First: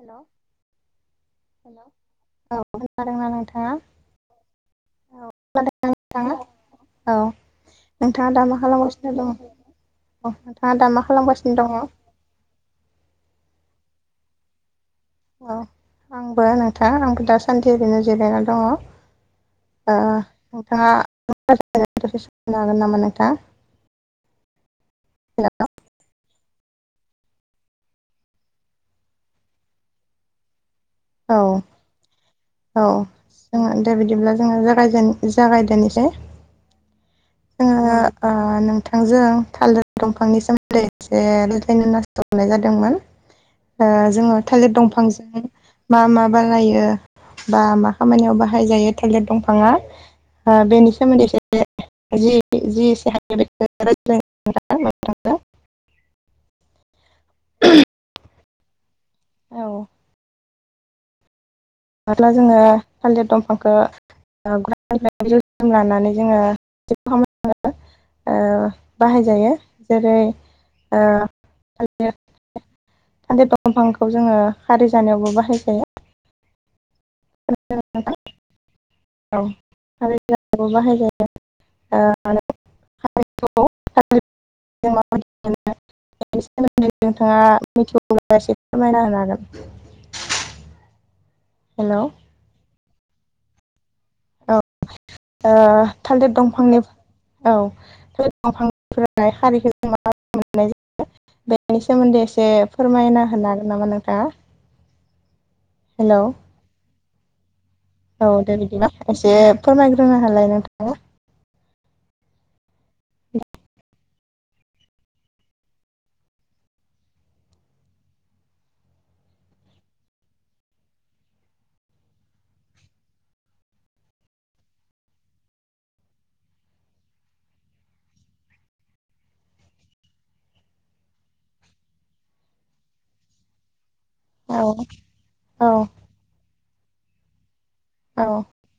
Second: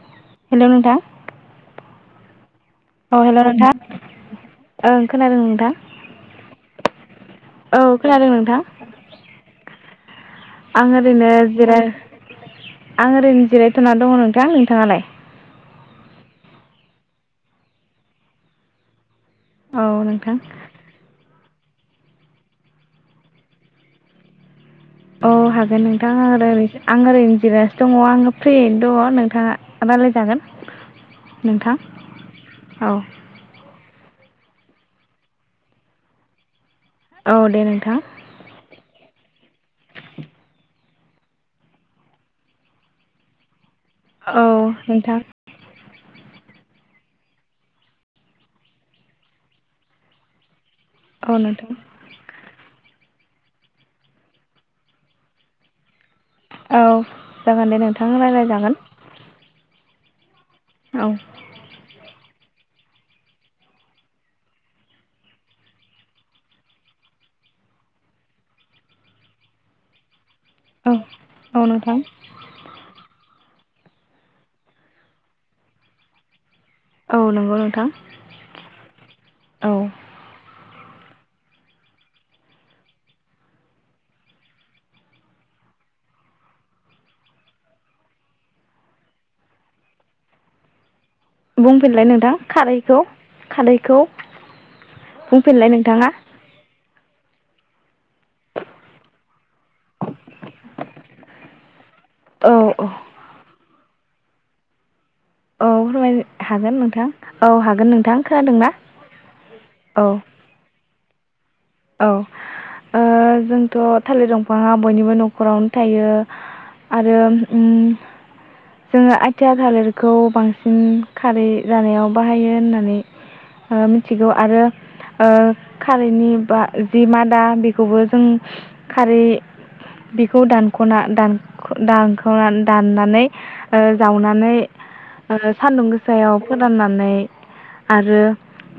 Hello hello नोंथां hello औ खोनादोंना हेल' नोंथां नोंथाङा? ओं औ खोनादों नोंथां खोनादोंना नोंथाङा औ औ खोनादों नोंथाङा दा नोंथां मा खालामगासिनो दं? आं ओरैनो जिराय आं ओरैनो जिरायथ'ना दङ नोंथां नोंथाङालाय? औ आंबो नोंथां आंबो दासान्दि ओरैनो जिरायना दङ। औ ओ नोंथां नोंथाङा [unintelligible] हागोन नामा नोंथाङा [unintelligible] औ हागोन नोंथां। ओैरै आं ओरैनो जिरायनासो दङ आङो फ्रियैनो दङ नोंथाङा रायलायजागोन औ नोंथां औ जोङो दा बिदिब्ला जोङो जागायजेन जागायदोनोसै औ दे नोंथां जोङो ओ नोंथां थांजों थालिर दंफांनि सोमोन्दै एसे रायलायनो होनना हरनाय जादोंमोन जोङो औ थालिर नोंथां दंफांजों मा मा बारायो बा मा खामानियाव बाहाय जायो थालिर दंफाङा ओ बेनि औ नोंथां [unintelligible] [unintelligible] औ जागोन दे नोंथां रायलायजागोन औ औ अब्ला जोङो थालिर दंफांखौ [unintelligible] जोम लानानै जोङो बाहायजायो जेरै औ ओ औ [unintelligible] नोंथां थालिर दंफांखौ जोङो खारि जानायावबो बाहायखायो औ नंगौ नोंथां [unintelligible] औ बाहाय [unintelligible] नोंथाङा मिथिगौबा एसे फोरमायना होनोहागोन बुंफिनलाय नोंथां खारैखौ खारैखौ औ ओ बुंफिनलाय नोंथाङा थालिर दंफांनि औ थालिर दंफांनिफ्राय खारिखौ जों माबोरै मोननाय जायो बेनि सोमोन्दै सोमोन्दै एसे औ औ फोरमायना होनो हागोन नामा नों थाङा? औ फोरमाय हागोन नोंथां। औ हा औ दे बिदिबा एसे औ फोरमायग्रोनो होलाय नोंथाङा औ ओ जोंथ' थालिर दंफाङा बयनिबो न'खरावनो थायो आरो ओम जोङो आयथिया थालिरखौ बांसिन खारै जानायाव बाहायो होननानै ओ मिथिगौ ओ आरो ओ खारैनि बा जि मादा बेखौबो जों खारै बेखौ दानख'ना दान-दानख'ना दाननानै आ जावनानै औ औ सान्दुं ओ गोसायाव फोराननानै आरो औ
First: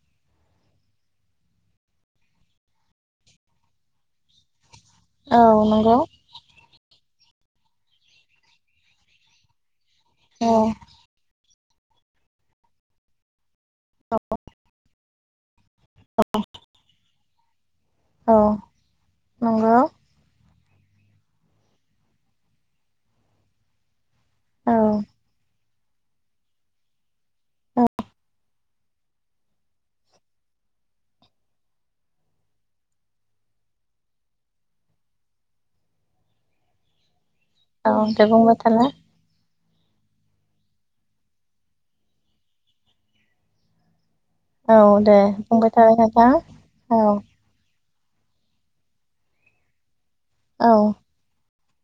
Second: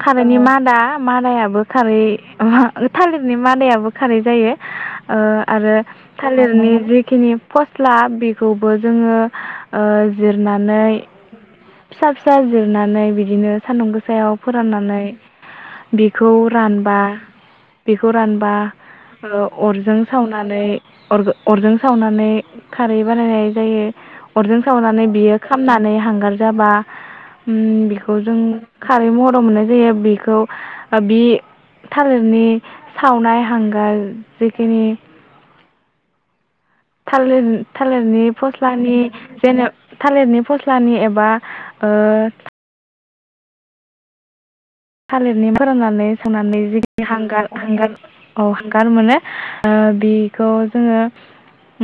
थालिरनि मादा मादायाबो खारै थालिरनि मादायाबो खारै जायो ओ औ आरो नंगौ थालिरनि जि खिनि फस्ला बेखौबो जोङो ओ औ जिरनानै फिसा फिसा जिरनानै बिदिनो सान्दुं गोसायाव फोराननानै बिखौ रानबा बेखौ औ रानबा र नंगौ अरजों सावनानै अर अरजों सावनानै खारै बानायनाय जायो। अरजों औ सावनानै बियो खामनानै हांगार जाबा उम बेखौ जों खारै महराव मोननाय जायो बेखौ ओ बि थालिरनि सावनाय हांगार जखिनि थालिर औ थालिरनि दे बुंबाय थालाय फस्लानि जेनेबा थालिरनि फस्लानि एबा ओ औ दे थालिरनि बुंबाय थालाय फोरोंनानै नोंथां सावनानै औ जिखिनि हांगार हांगार औ हांगार मानो ओ बि बेखौ औ जोङो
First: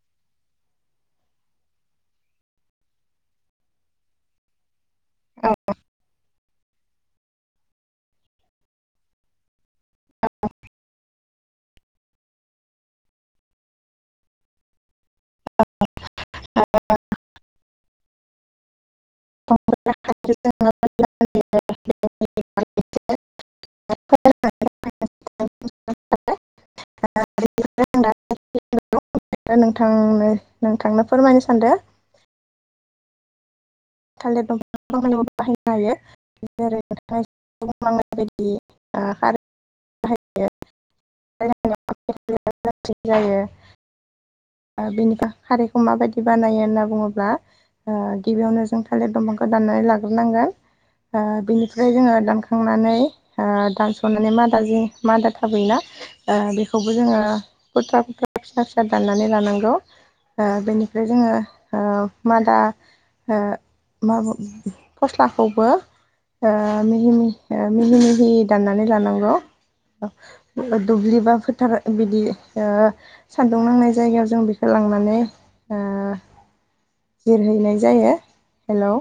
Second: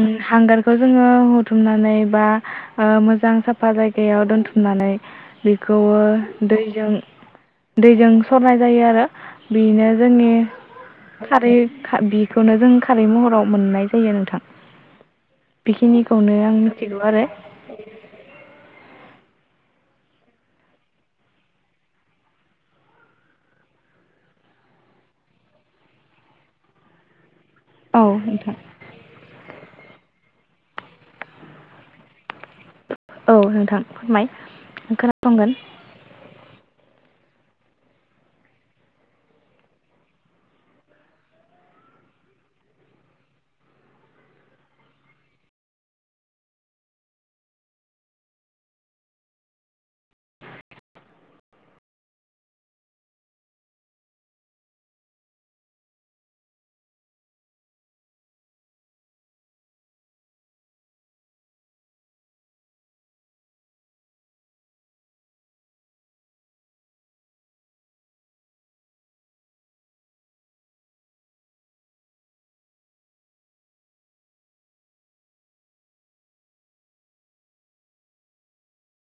उम हांगारखौ जोङो हुथुमनानै बा ओ मोजां साफा जायगायाव दोनथुमनानै बेखौ ओ दैजों दैजों सरनाय जायो आरो बेनो जोंनि खारै खा बिखौनो जों खारै महराव मोननाय जायो नोंथां। बेखिनिखौनो आं मिथिगौ आरो। [unintelligible] [unintelligible] औ नोंथां नोंथां नोंथांनो फोरमायनो सानदो। औ नोंथां। फोरमाय थालिर दंफां बाहायनो खोनासंगोन हायो जेरै [unintelligible] ओ बेनिफ्राय खारैखौ माबायदि बानायो होनना बुङोब्ला ओ गिबियावनो जों थालिर दंफांखौ दाननानै लाग्रोनांगोन ओ बेनिफ्राय जोङो दानखांनानै ओ दानस'नानै मादाजि मादा थाबोयोना ओ बेखौबो जोङो खुथ्रा खुथ्रा फिसा फिसा दाननानै लनांगौ ओ बेनिफ्राय जोङो ओ माद ओ माबु फस्लाखौबो ओ मिहि-मिहि ओ मिहि-मिहि दाननानै लानांगौ दुब्लि बा फोथार बिदि ओ सानदुं नांनाय जायगायाव जों बेखौ लांनानै ओ जिरहैनाय जायो हेलौ